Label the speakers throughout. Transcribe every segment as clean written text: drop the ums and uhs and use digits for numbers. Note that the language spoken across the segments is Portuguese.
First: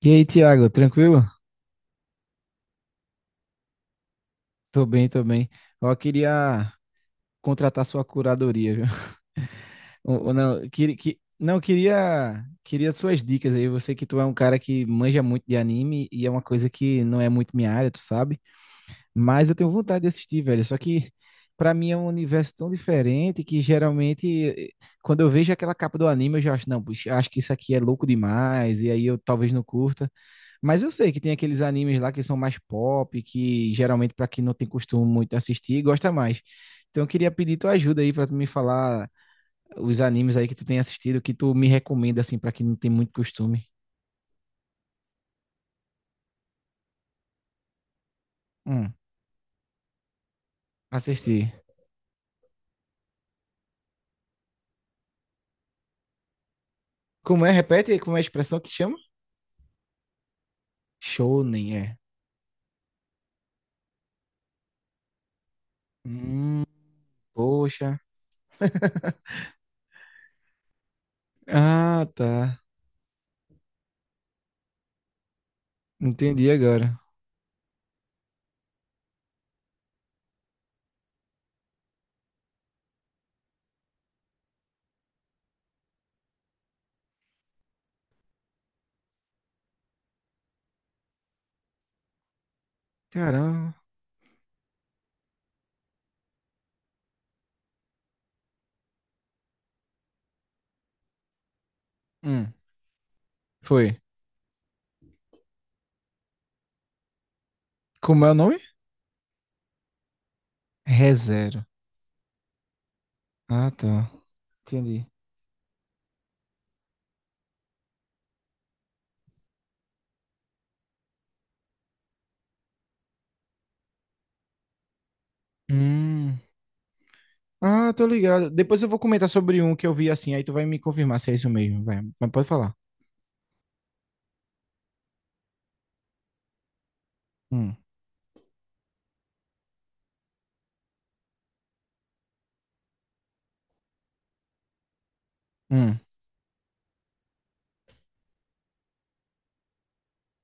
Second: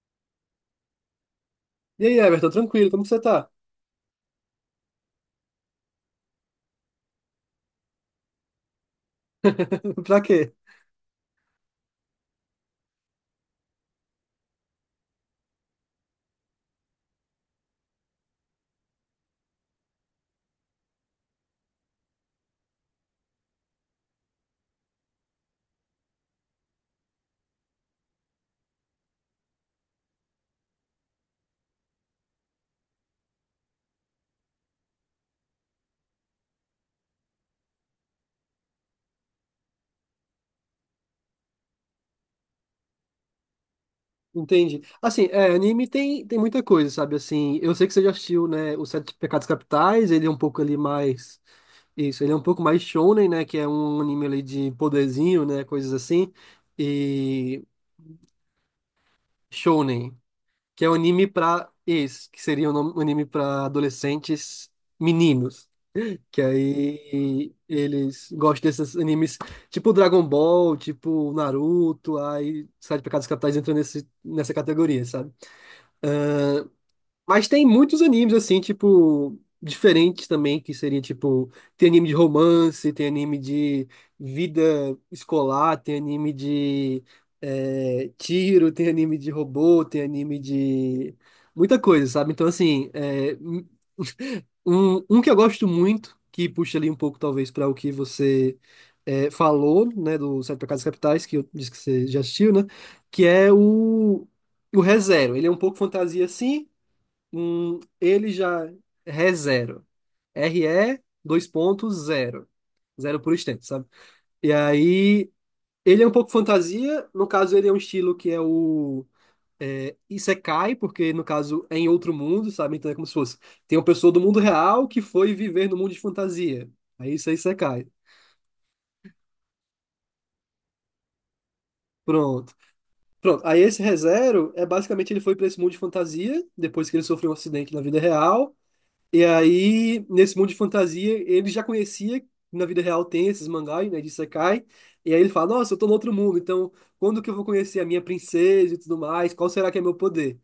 Speaker 1: E aí, Thiago, tranquilo?
Speaker 2: E aí, Everton, tranquilo, como que você tá?
Speaker 1: Tô bem, tô bem. Ó, queria contratar sua curadoria, viu?
Speaker 2: Pra
Speaker 1: Ou
Speaker 2: quê?
Speaker 1: não, não, queria suas dicas aí. Eu sei que tu é um cara que manja muito de anime e é uma coisa que não é muito minha área, tu sabe? Mas eu tenho vontade de assistir, velho. Só que pra mim é um universo tão diferente que geralmente quando eu vejo aquela capa do anime eu já acho, não, puxa, acho que isso aqui é louco demais e aí eu talvez não curta. Mas eu sei que tem aqueles animes lá que são mais pop, que geralmente para quem não tem costume muito assistir, gosta mais. Então eu queria pedir tua ajuda aí para tu me falar os animes aí que tu tem assistido, que tu me recomenda assim para quem não tem muito costume.
Speaker 2: Entendi. Assim, é, anime tem muita coisa, sabe? Assim, eu sei que você já assistiu, né, Os
Speaker 1: Hum,
Speaker 2: Sete Pecados Capitais, ele é um pouco ali mais...
Speaker 1: assistir.
Speaker 2: Isso, ele é um pouco mais shonen, né, que é um anime ali de poderzinho, né, coisas assim.
Speaker 1: Como é?
Speaker 2: E
Speaker 1: Repete, como é a expressão que chama?
Speaker 2: shonen, que é um anime pra...
Speaker 1: Shonen, é.
Speaker 2: Isso, que seria um anime pra adolescentes meninos. Que
Speaker 1: Hum,
Speaker 2: aí
Speaker 1: poxa.
Speaker 2: eles gostam desses animes tipo Dragon Ball, tipo
Speaker 1: Ah,
Speaker 2: Naruto,
Speaker 1: tá.
Speaker 2: aí Sete Pecados Capitais entra nesse, nessa categoria, sabe?
Speaker 1: Entendi agora.
Speaker 2: Mas tem muitos animes assim, tipo, diferentes também, que seria tipo, tem anime de romance, tem anime de vida escolar, tem anime de tiro, tem anime de robô, tem anime de muita coisa, sabe? Então, assim, é,
Speaker 1: Caramba.
Speaker 2: um que eu gosto muito, que puxa ali um pouco, talvez, para o que você falou, né, do Sete Pecados Capitais, que eu disse que você já assistiu,
Speaker 1: Hum,
Speaker 2: né? Que é
Speaker 1: foi.
Speaker 2: o ReZero. Ele é um pouco fantasia, sim.
Speaker 1: Como é
Speaker 2: Ele
Speaker 1: o nome?
Speaker 2: já. É ReZero. R e dois
Speaker 1: ReZero.
Speaker 2: pontos, zero. Zero por extenso,
Speaker 1: Ah,
Speaker 2: sabe?
Speaker 1: tá.
Speaker 2: E
Speaker 1: Entendi.
Speaker 2: aí. Ele é um pouco fantasia. No caso, ele é um estilo que é o. É, Isekai, porque no caso é em outro mundo, sabe? Então é como se fosse. Tem uma pessoa do mundo real que foi viver no mundo de
Speaker 1: Hum.
Speaker 2: fantasia. Aí isso é Isekai.
Speaker 1: Ah, tô ligado. Depois eu vou comentar sobre um que eu vi assim, aí tu vai me confirmar se é isso mesmo, vai. Mas pode
Speaker 2: Pronto.
Speaker 1: falar.
Speaker 2: Pronto. Aí esse ReZero é basicamente ele foi para esse mundo de fantasia, depois que ele sofreu um acidente
Speaker 1: Hum,
Speaker 2: na vida real. E aí, nesse mundo de fantasia, ele já conhecia, que na vida real tem esses mangás, né, de Isekai. E aí ele fala: Nossa, eu tô no
Speaker 1: hum.
Speaker 2: outro mundo, então quando que eu vou conhecer a minha princesa e tudo mais? Qual será que é meu poder?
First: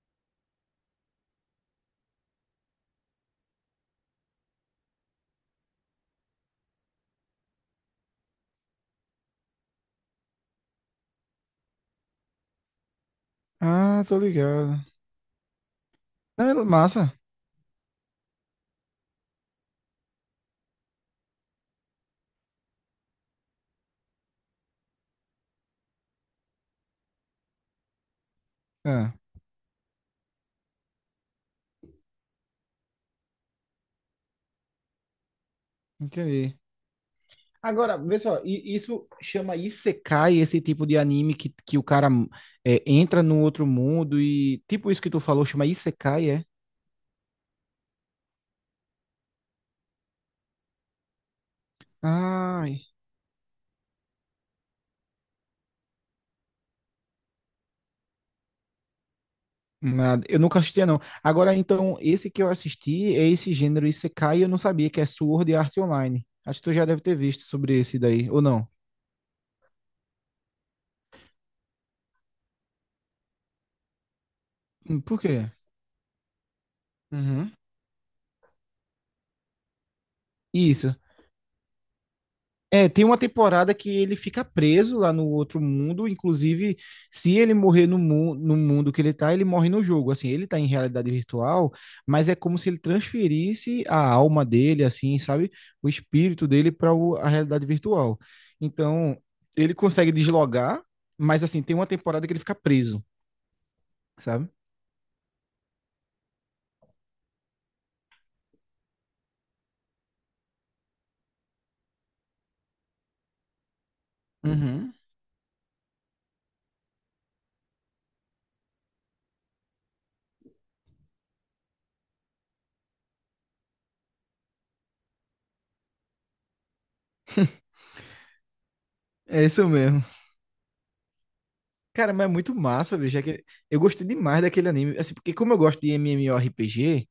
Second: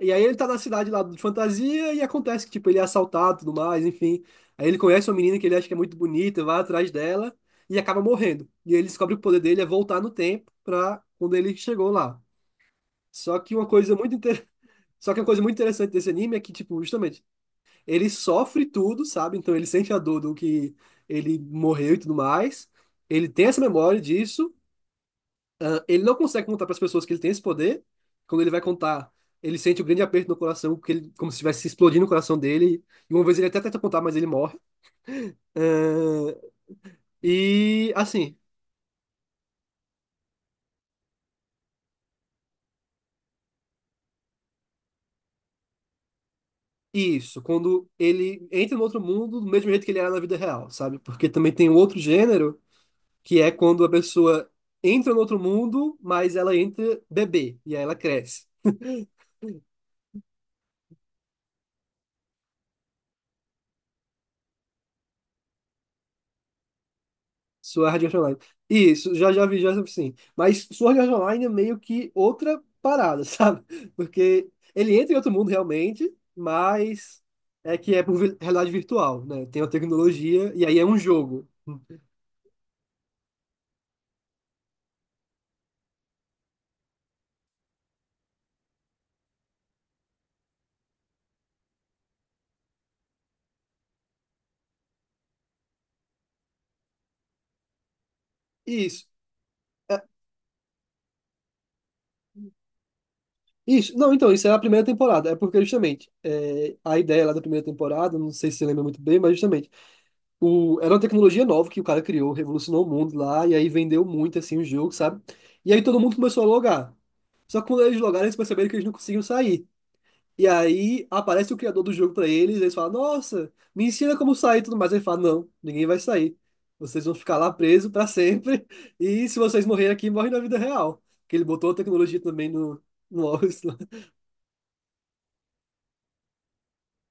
Speaker 2: E aí ele tá na cidade lá de fantasia e acontece que, tipo, ele é assaltado e tudo mais, enfim. Aí ele conhece uma menina que ele acha que é muito bonita, vai atrás dela e acaba morrendo. E ele descobre que o poder dele é voltar no tempo pra quando ele chegou lá. Só que uma coisa
Speaker 1: Ah,
Speaker 2: muito
Speaker 1: tô
Speaker 2: inter...
Speaker 1: ligado.
Speaker 2: Só que uma coisa muito interessante desse anime é que,
Speaker 1: Ah,
Speaker 2: tipo,
Speaker 1: massa.
Speaker 2: justamente, ele sofre tudo, sabe? Então ele sente a dor do que ele morreu e tudo mais. Ele tem essa memória disso. Ele não consegue contar para as pessoas que ele tem esse poder. Quando ele vai contar,
Speaker 1: Ah,
Speaker 2: ele sente um grande aperto no coração, porque ele, como se estivesse explodindo o coração dele. E uma vez ele até tenta contar, mas ele morre. É.
Speaker 1: entendi.
Speaker 2: E
Speaker 1: Agora, vê
Speaker 2: assim,
Speaker 1: só, isso chama Isekai, esse tipo de anime que o cara entra no outro mundo e tipo isso que tu falou, chama Isekai, é?
Speaker 2: isso, quando ele entra no outro mundo do mesmo jeito que ele era na vida real, sabe? Porque também tem um outro gênero,
Speaker 1: Ai,
Speaker 2: que é quando a pessoa entra no outro mundo, mas ela entra bebê, e aí ela cresce.
Speaker 1: nada. Eu nunca assistia, não. Agora, então, esse que eu assisti é esse gênero Isekai, eu não sabia que é Sword Art Online. Acho que tu já deve ter visto sobre esse
Speaker 2: Sword Art
Speaker 1: daí,
Speaker 2: Online.
Speaker 1: ou não?
Speaker 2: Isso, já já vi, já sim. Mas Sword Art Online é meio que outra parada, sabe? Porque ele entra em
Speaker 1: Por
Speaker 2: outro mundo
Speaker 1: quê?
Speaker 2: realmente, mas
Speaker 1: Uhum.
Speaker 2: é que é por vi- realidade virtual, né? Tem uma tecnologia e aí é
Speaker 1: Isso.
Speaker 2: um jogo.
Speaker 1: É, tem uma temporada que ele fica preso lá no outro mundo, inclusive, se ele morrer no mundo que ele tá, ele morre no jogo. Assim, ele tá em realidade virtual, mas é como se ele transferisse a alma dele, assim, sabe? O espírito dele para a realidade virtual.
Speaker 2: Isso.
Speaker 1: Então, ele
Speaker 2: É,
Speaker 1: consegue deslogar, mas assim, tem uma temporada que ele fica preso,
Speaker 2: isso. Não, então, isso
Speaker 1: sabe?
Speaker 2: é a primeira temporada. É porque, justamente, é, a ideia lá da primeira temporada, não sei se você lembra muito bem, mas justamente, o, era uma tecnologia nova que o cara criou, revolucionou o mundo lá, e aí vendeu muito, assim, o jogo,
Speaker 1: Uhum.
Speaker 2: sabe? E aí todo mundo começou a logar. Só que quando eles logaram, eles perceberam que eles não conseguiam sair. E aí aparece o criador do jogo pra eles, eles falam, nossa, me ensina como sair e tudo mais. Ele fala, não, ninguém vai sair. Vocês vão ficar lá presos pra sempre. E se
Speaker 1: É
Speaker 2: vocês
Speaker 1: isso
Speaker 2: morrerem
Speaker 1: mesmo.
Speaker 2: aqui, morrem na vida real. Que ele botou a
Speaker 1: Cara,
Speaker 2: tecnologia
Speaker 1: mas é
Speaker 2: também
Speaker 1: muito
Speaker 2: no,
Speaker 1: massa, bicho. É
Speaker 2: no
Speaker 1: que
Speaker 2: Oculus lá.
Speaker 1: Eu gostei demais daquele anime. Assim, porque como eu gosto de MMORPG,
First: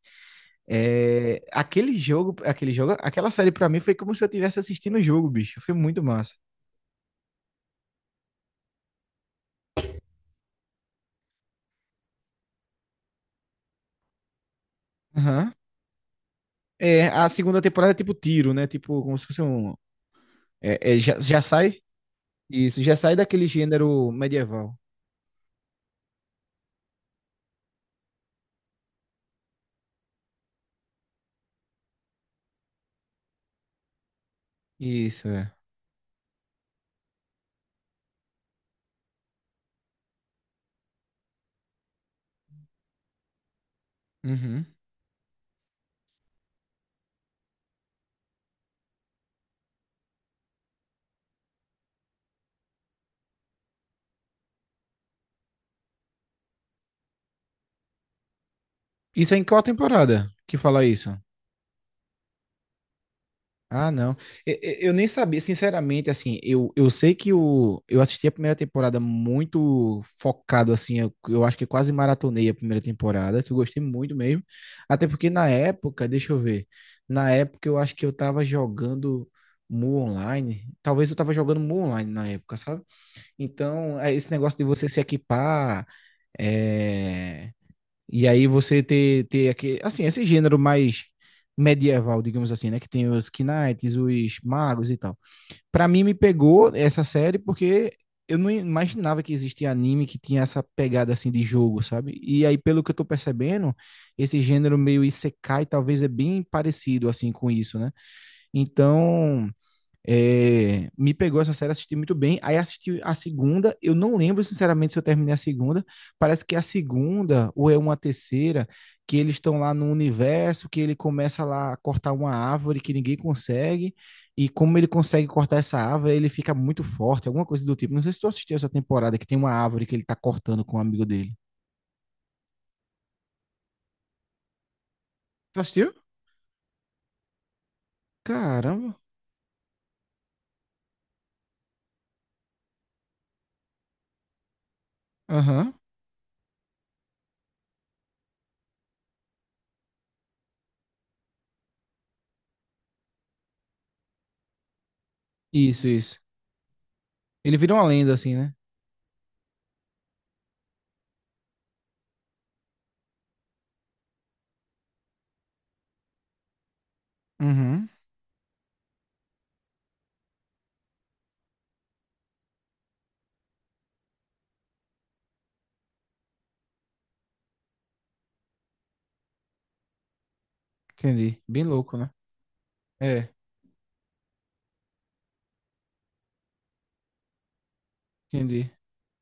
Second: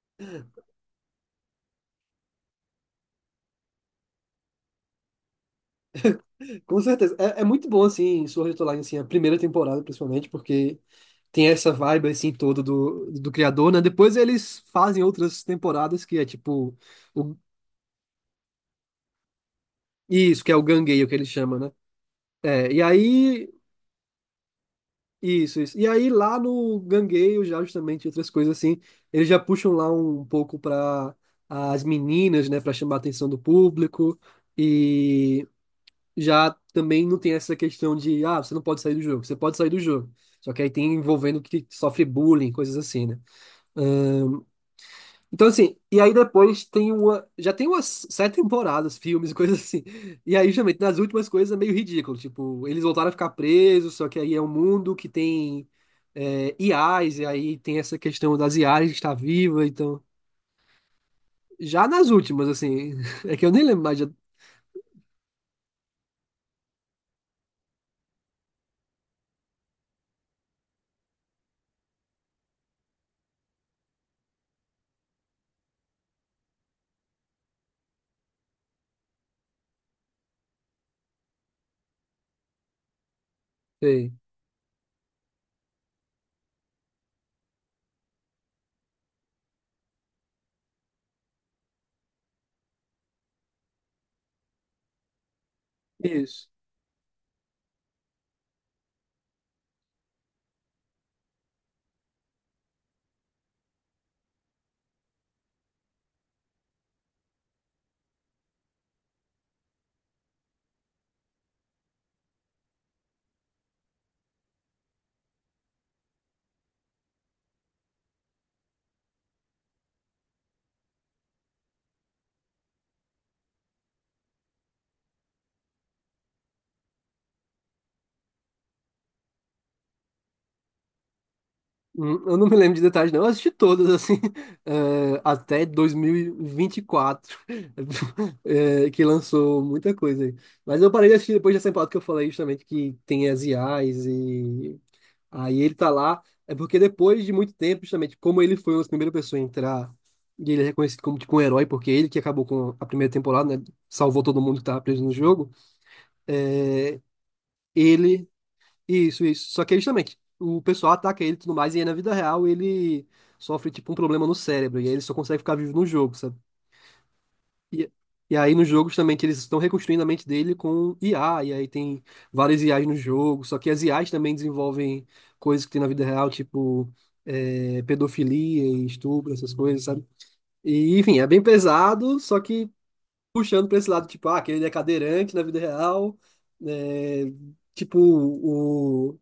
Speaker 1: aquele jogo, aquela série pra mim foi como se eu estivesse assistindo o jogo, bicho. Foi muito massa.
Speaker 2: Com certeza. É muito bom, assim, Sword Art Online, assim, a primeira temporada, principalmente, porque tem essa vibe, assim, toda do criador, né? Depois eles fazem outras
Speaker 1: Aham.
Speaker 2: temporadas que é tipo...
Speaker 1: É, a
Speaker 2: O,
Speaker 1: segunda temporada é tipo tiro, né? Tipo, como se fosse um.
Speaker 2: isso, que é o
Speaker 1: É, é,
Speaker 2: Gangueio, que
Speaker 1: já,
Speaker 2: ele
Speaker 1: já
Speaker 2: chama, né?
Speaker 1: sai?
Speaker 2: É, e
Speaker 1: Isso, já sai daquele
Speaker 2: aí.
Speaker 1: gênero medieval.
Speaker 2: Isso, isso. E aí lá no Gangueio, já justamente outras coisas assim, eles já puxam lá um pouco para as meninas, né, para chamar a atenção do público
Speaker 1: Isso,
Speaker 2: e
Speaker 1: é.
Speaker 2: já também não tem essa questão de, ah, você não pode sair do jogo, você pode sair do jogo. Só que aí tem envolvendo que sofre bullying, coisas assim, né?
Speaker 1: Uhum.
Speaker 2: Então, assim, e aí depois tem uma. Já tem umas sete temporadas, filmes, e coisas assim. E aí, justamente, nas últimas coisas é meio ridículo. Tipo, eles voltaram a ficar presos, só que aí é um mundo que tem IAs, e aí tem essa questão das IAs que está
Speaker 1: Isso é em qual
Speaker 2: viva. Então,
Speaker 1: temporada que fala isso?
Speaker 2: já nas últimas, assim. É que eu nem lembro
Speaker 1: Ah,
Speaker 2: mais. Já...
Speaker 1: não. Eu nem sabia, sinceramente, assim, eu sei que o, eu assisti a primeira temporada muito focado, assim, eu acho que quase maratonei a primeira temporada, que eu gostei muito mesmo. Até porque na época, deixa eu ver, na época eu acho que eu tava jogando Mu Online, talvez eu tava jogando Mu Online na época, sabe? Então, é
Speaker 2: Sei.
Speaker 1: esse negócio de você se equipar, é... E aí você ter aquele, assim, esse gênero mais medieval, digamos assim, né? Que tem os knights, os magos e tal. Pra mim me
Speaker 2: Isso.
Speaker 1: pegou essa série porque eu não imaginava que existia anime que tinha essa pegada assim de jogo, sabe? E aí, pelo que eu tô percebendo, esse gênero meio isekai talvez é bem parecido assim com isso, né? Então, me pegou essa série, assisti muito bem. Aí assisti a segunda. Eu não lembro, sinceramente, se eu terminei a segunda. Parece que é a segunda, ou é uma terceira, que eles estão lá no universo, que ele começa lá a cortar uma árvore que ninguém consegue. E como ele consegue cortar essa árvore, ele fica muito forte, alguma coisa do tipo. Não sei se tu assistiu essa temporada que tem uma árvore que ele tá cortando com um amigo dele.
Speaker 2: Eu não me lembro de detalhes, não. Eu assisti todas, assim,
Speaker 1: Tu
Speaker 2: até
Speaker 1: assistiu?
Speaker 2: 2024,
Speaker 1: Caramba.
Speaker 2: que lançou muita coisa aí. Mas eu parei de assistir depois dessa temporada que eu falei justamente que tem as I as e aí
Speaker 1: Aham.
Speaker 2: ele tá lá. É porque depois de muito tempo, justamente, como ele foi uma das primeiras pessoas a entrar e ele é reconhecido como tipo um herói, porque ele que acabou com a primeira temporada, né? Salvou todo mundo que tava preso no jogo.
Speaker 1: Isso, isso. Ele vira uma lenda,
Speaker 2: Ele
Speaker 1: assim, né?
Speaker 2: Isso, isso. Só que aí, justamente, o pessoal ataca ele e tudo mais, e aí na vida real ele sofre tipo um problema no cérebro, e aí ele só consegue ficar vivo no jogo, sabe?
Speaker 1: Uhum.
Speaker 2: E, e aí nos jogos também que eles estão reconstruindo a mente dele com IA, e aí tem várias IAs no jogo, só que as IAs também desenvolvem coisas que tem na vida real, tipo pedofilia e estupro, essas coisas, sabe? E enfim, é bem
Speaker 1: Entendi. Bem louco, né?
Speaker 2: pesado, só que
Speaker 1: É,
Speaker 2: puxando pra esse lado, tipo, ah, aquele é cadeirante na vida real, é, tipo,
Speaker 1: entendi.
Speaker 2: o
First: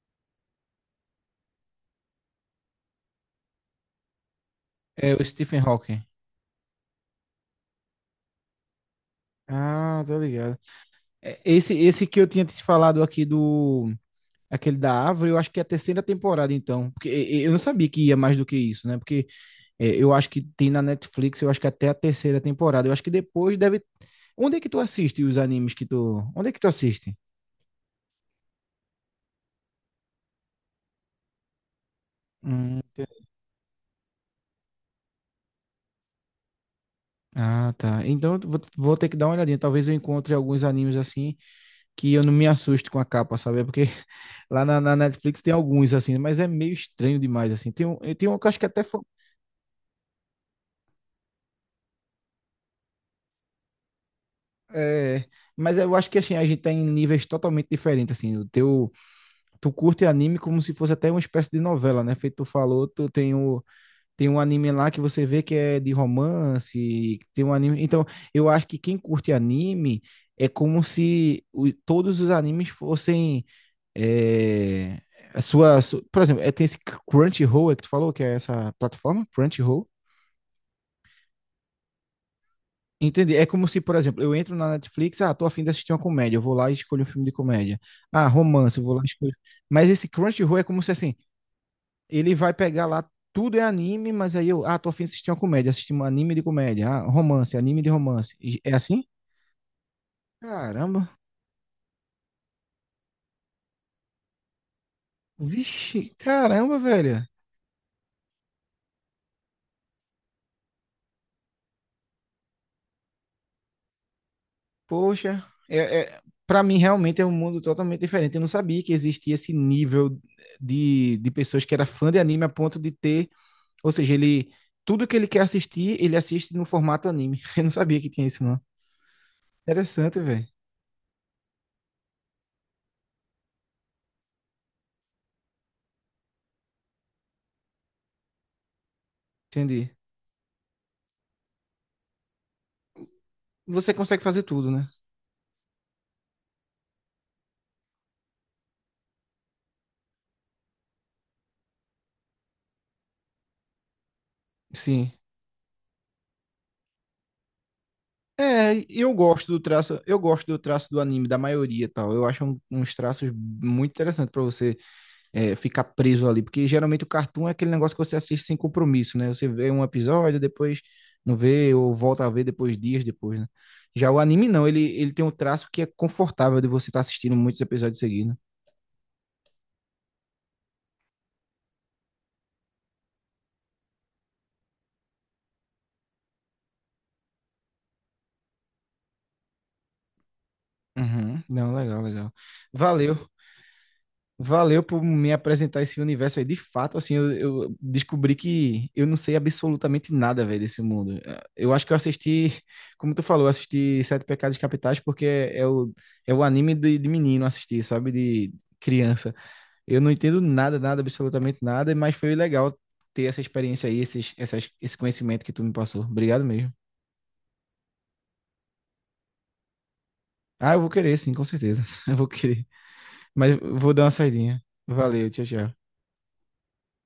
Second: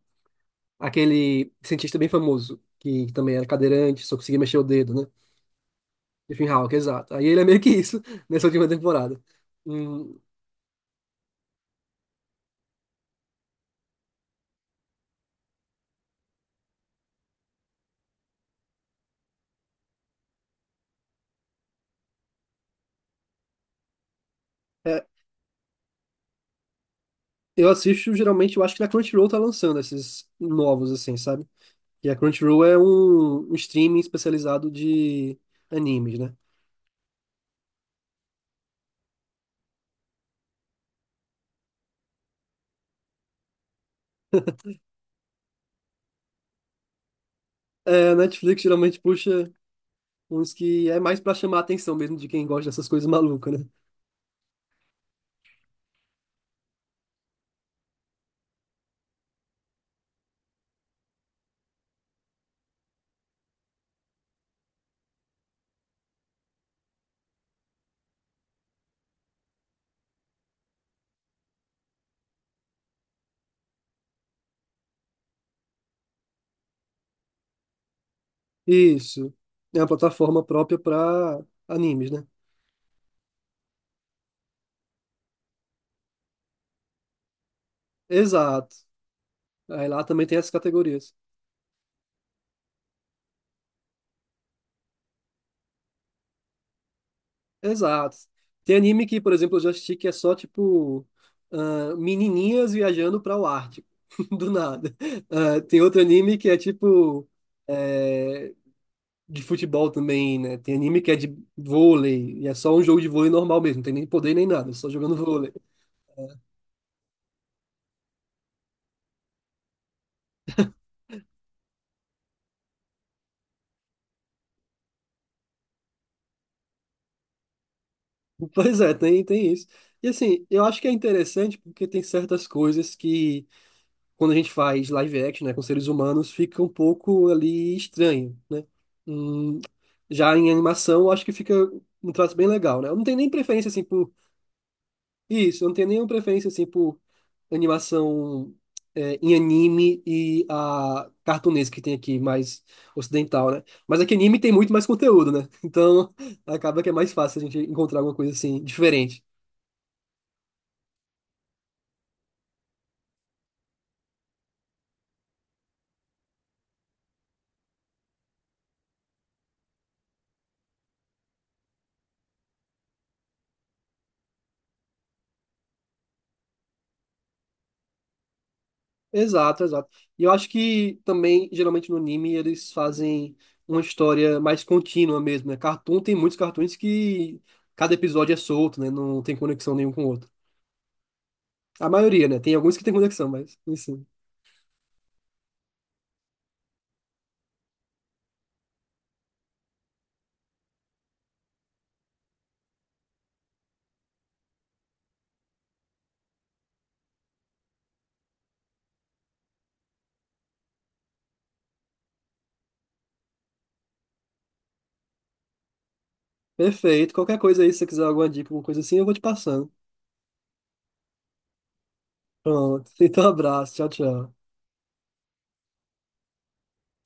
Speaker 2: aquele cientista bem famoso, que também era cadeirante, só conseguia mexer o dedo, né?
Speaker 1: É o Stephen Hawking.
Speaker 2: Stephen Hawking, exato. Aí ele é meio que isso nessa última temporada.
Speaker 1: Ah, tá
Speaker 2: Hum,
Speaker 1: ligado. É, esse, que eu tinha te falado aqui do. Aquele da árvore, eu acho que é a terceira temporada, então. Porque eu não sabia que ia mais do que isso, né? Porque é, eu acho que tem na Netflix, eu acho que até a terceira temporada. Eu acho que depois deve. Onde é que tu
Speaker 2: é,
Speaker 1: assiste os animes que tu. Onde é que tu assiste?
Speaker 2: eu assisto geralmente, eu acho que na Crunchyroll tá lançando esses novos, assim, sabe? E a Crunchyroll é
Speaker 1: Hum,
Speaker 2: um streaming especializado de animes, né?
Speaker 1: Ah, tá. Então eu vou ter que dar uma olhadinha. Talvez eu encontre alguns animes assim que eu não me assusto com a capa, sabe? É porque lá na Netflix tem alguns, assim, mas é meio estranho demais, assim.
Speaker 2: É, a
Speaker 1: Tem um que eu acho
Speaker 2: Netflix
Speaker 1: que é até
Speaker 2: geralmente
Speaker 1: foi.
Speaker 2: puxa uns que é mais pra chamar a atenção mesmo de quem gosta dessas coisas malucas, né?
Speaker 1: É, mas eu acho que assim, a gente tá em níveis totalmente diferentes, assim. O teu, tu curte anime como se fosse até uma espécie de novela, né? Feito tu falou, tu tem o, tem um anime lá que você vê que é de romance, tem um anime. Então, eu acho que quem curte anime é como se todos os animes fossem é, a sua, por exemplo, tem esse Crunchyroll é que tu falou, que é essa plataforma,
Speaker 2: Isso. É uma
Speaker 1: Crunchyroll.
Speaker 2: plataforma própria pra animes, né?
Speaker 1: Entendi. É como se, por exemplo, eu entro na Netflix, ah, tô a fim de assistir uma comédia, eu vou lá e escolho um filme de comédia. Ah,
Speaker 2: Exato.
Speaker 1: romance, eu vou lá e escolho.
Speaker 2: Aí
Speaker 1: Mas
Speaker 2: lá
Speaker 1: esse
Speaker 2: também tem essas
Speaker 1: Crunchyroll é como se
Speaker 2: categorias.
Speaker 1: assim, ele vai pegar lá, tudo é anime, mas aí eu, ah, tô afim de assistir uma comédia, assistir um anime de comédia, ah, romance, anime de
Speaker 2: Exato.
Speaker 1: romance. É
Speaker 2: Tem
Speaker 1: assim?
Speaker 2: anime que, por exemplo, eu já assisti que é só tipo
Speaker 1: Caramba.
Speaker 2: ah, menininhas viajando para o Ártico, do nada. Ah, tem outro
Speaker 1: Vixe,
Speaker 2: anime que é
Speaker 1: caramba,
Speaker 2: tipo
Speaker 1: velho.
Speaker 2: é, de futebol também, né? Tem anime que é de vôlei e é só um jogo de vôlei normal mesmo, não tem nem poder nem nada, só jogando
Speaker 1: Poxa,
Speaker 2: vôlei.
Speaker 1: é, é, para mim realmente é um mundo totalmente diferente. Eu não sabia que existia esse nível de pessoas que era fã de anime a ponto de ter, ou seja, ele tudo que ele quer assistir, ele assiste no formato anime. Eu não sabia que tinha isso, não.
Speaker 2: Pois é, tem isso. E
Speaker 1: Interessante,
Speaker 2: assim,
Speaker 1: velho.
Speaker 2: eu acho que é interessante porque tem certas coisas que quando a gente faz live action, né, com seres humanos, fica um pouco ali estranho, né? Hum,
Speaker 1: Entendi.
Speaker 2: já em animação, eu acho que fica um traço bem legal, né? Eu não tenho nem preferência assim
Speaker 1: Você
Speaker 2: por
Speaker 1: consegue fazer tudo, né?
Speaker 2: isso, eu não tenho nenhuma preferência assim por animação em anime e a cartunesa que tem aqui, mais ocidental, né? Mas aqui anime tem muito mais
Speaker 1: Sim.
Speaker 2: conteúdo, né? Então acaba que é mais fácil a gente encontrar alguma coisa assim
Speaker 1: É, eu
Speaker 2: diferente.
Speaker 1: gosto do traço, eu gosto do traço do anime, da maioria e tal. Eu acho uns traços muito interessantes pra você ficar preso ali, porque geralmente o cartoon é aquele negócio que você assiste sem compromisso, né? Você vê um episódio, depois não vê, ou volta a ver depois, dias depois, né? Já o anime não, ele tem um traço que é confortável de você estar assistindo muitos episódios seguidos.
Speaker 2: Exato, exato. E eu acho que também, geralmente no anime, eles fazem uma história mais contínua mesmo, né? Cartoon tem muitos cartoons que cada episódio é solto, né? Não tem conexão nenhum com o outro.
Speaker 1: Uhum. Não,
Speaker 2: A
Speaker 1: legal,
Speaker 2: maioria,
Speaker 1: legal.
Speaker 2: né? Tem alguns que tem
Speaker 1: Valeu.
Speaker 2: conexão, mas enfim.
Speaker 1: Valeu por me apresentar esse universo aí. De fato, assim, eu descobri que eu não sei absolutamente nada, velho, desse mundo. Eh, eu acho que eu assisti, como tu falou, eu assisti Sete Pecados Capitais porque é o, é o anime de menino assistir, sabe? De criança. Eu não entendo nada, nada, absolutamente nada, mas foi legal ter essa experiência aí, esse conhecimento que tu me passou. Obrigado mesmo.
Speaker 2: Perfeito. Qualquer coisa aí, se você quiser alguma dica, alguma coisa assim, eu vou te passando.
Speaker 1: Ah, eu vou querer, sim, com certeza. Eu vou querer.
Speaker 2: Pronto. Então,
Speaker 1: Mas
Speaker 2: abraço.
Speaker 1: eu
Speaker 2: Tchau,
Speaker 1: vou dar uma
Speaker 2: tchau.
Speaker 1: saidinha. Valeu, tchau, tchau.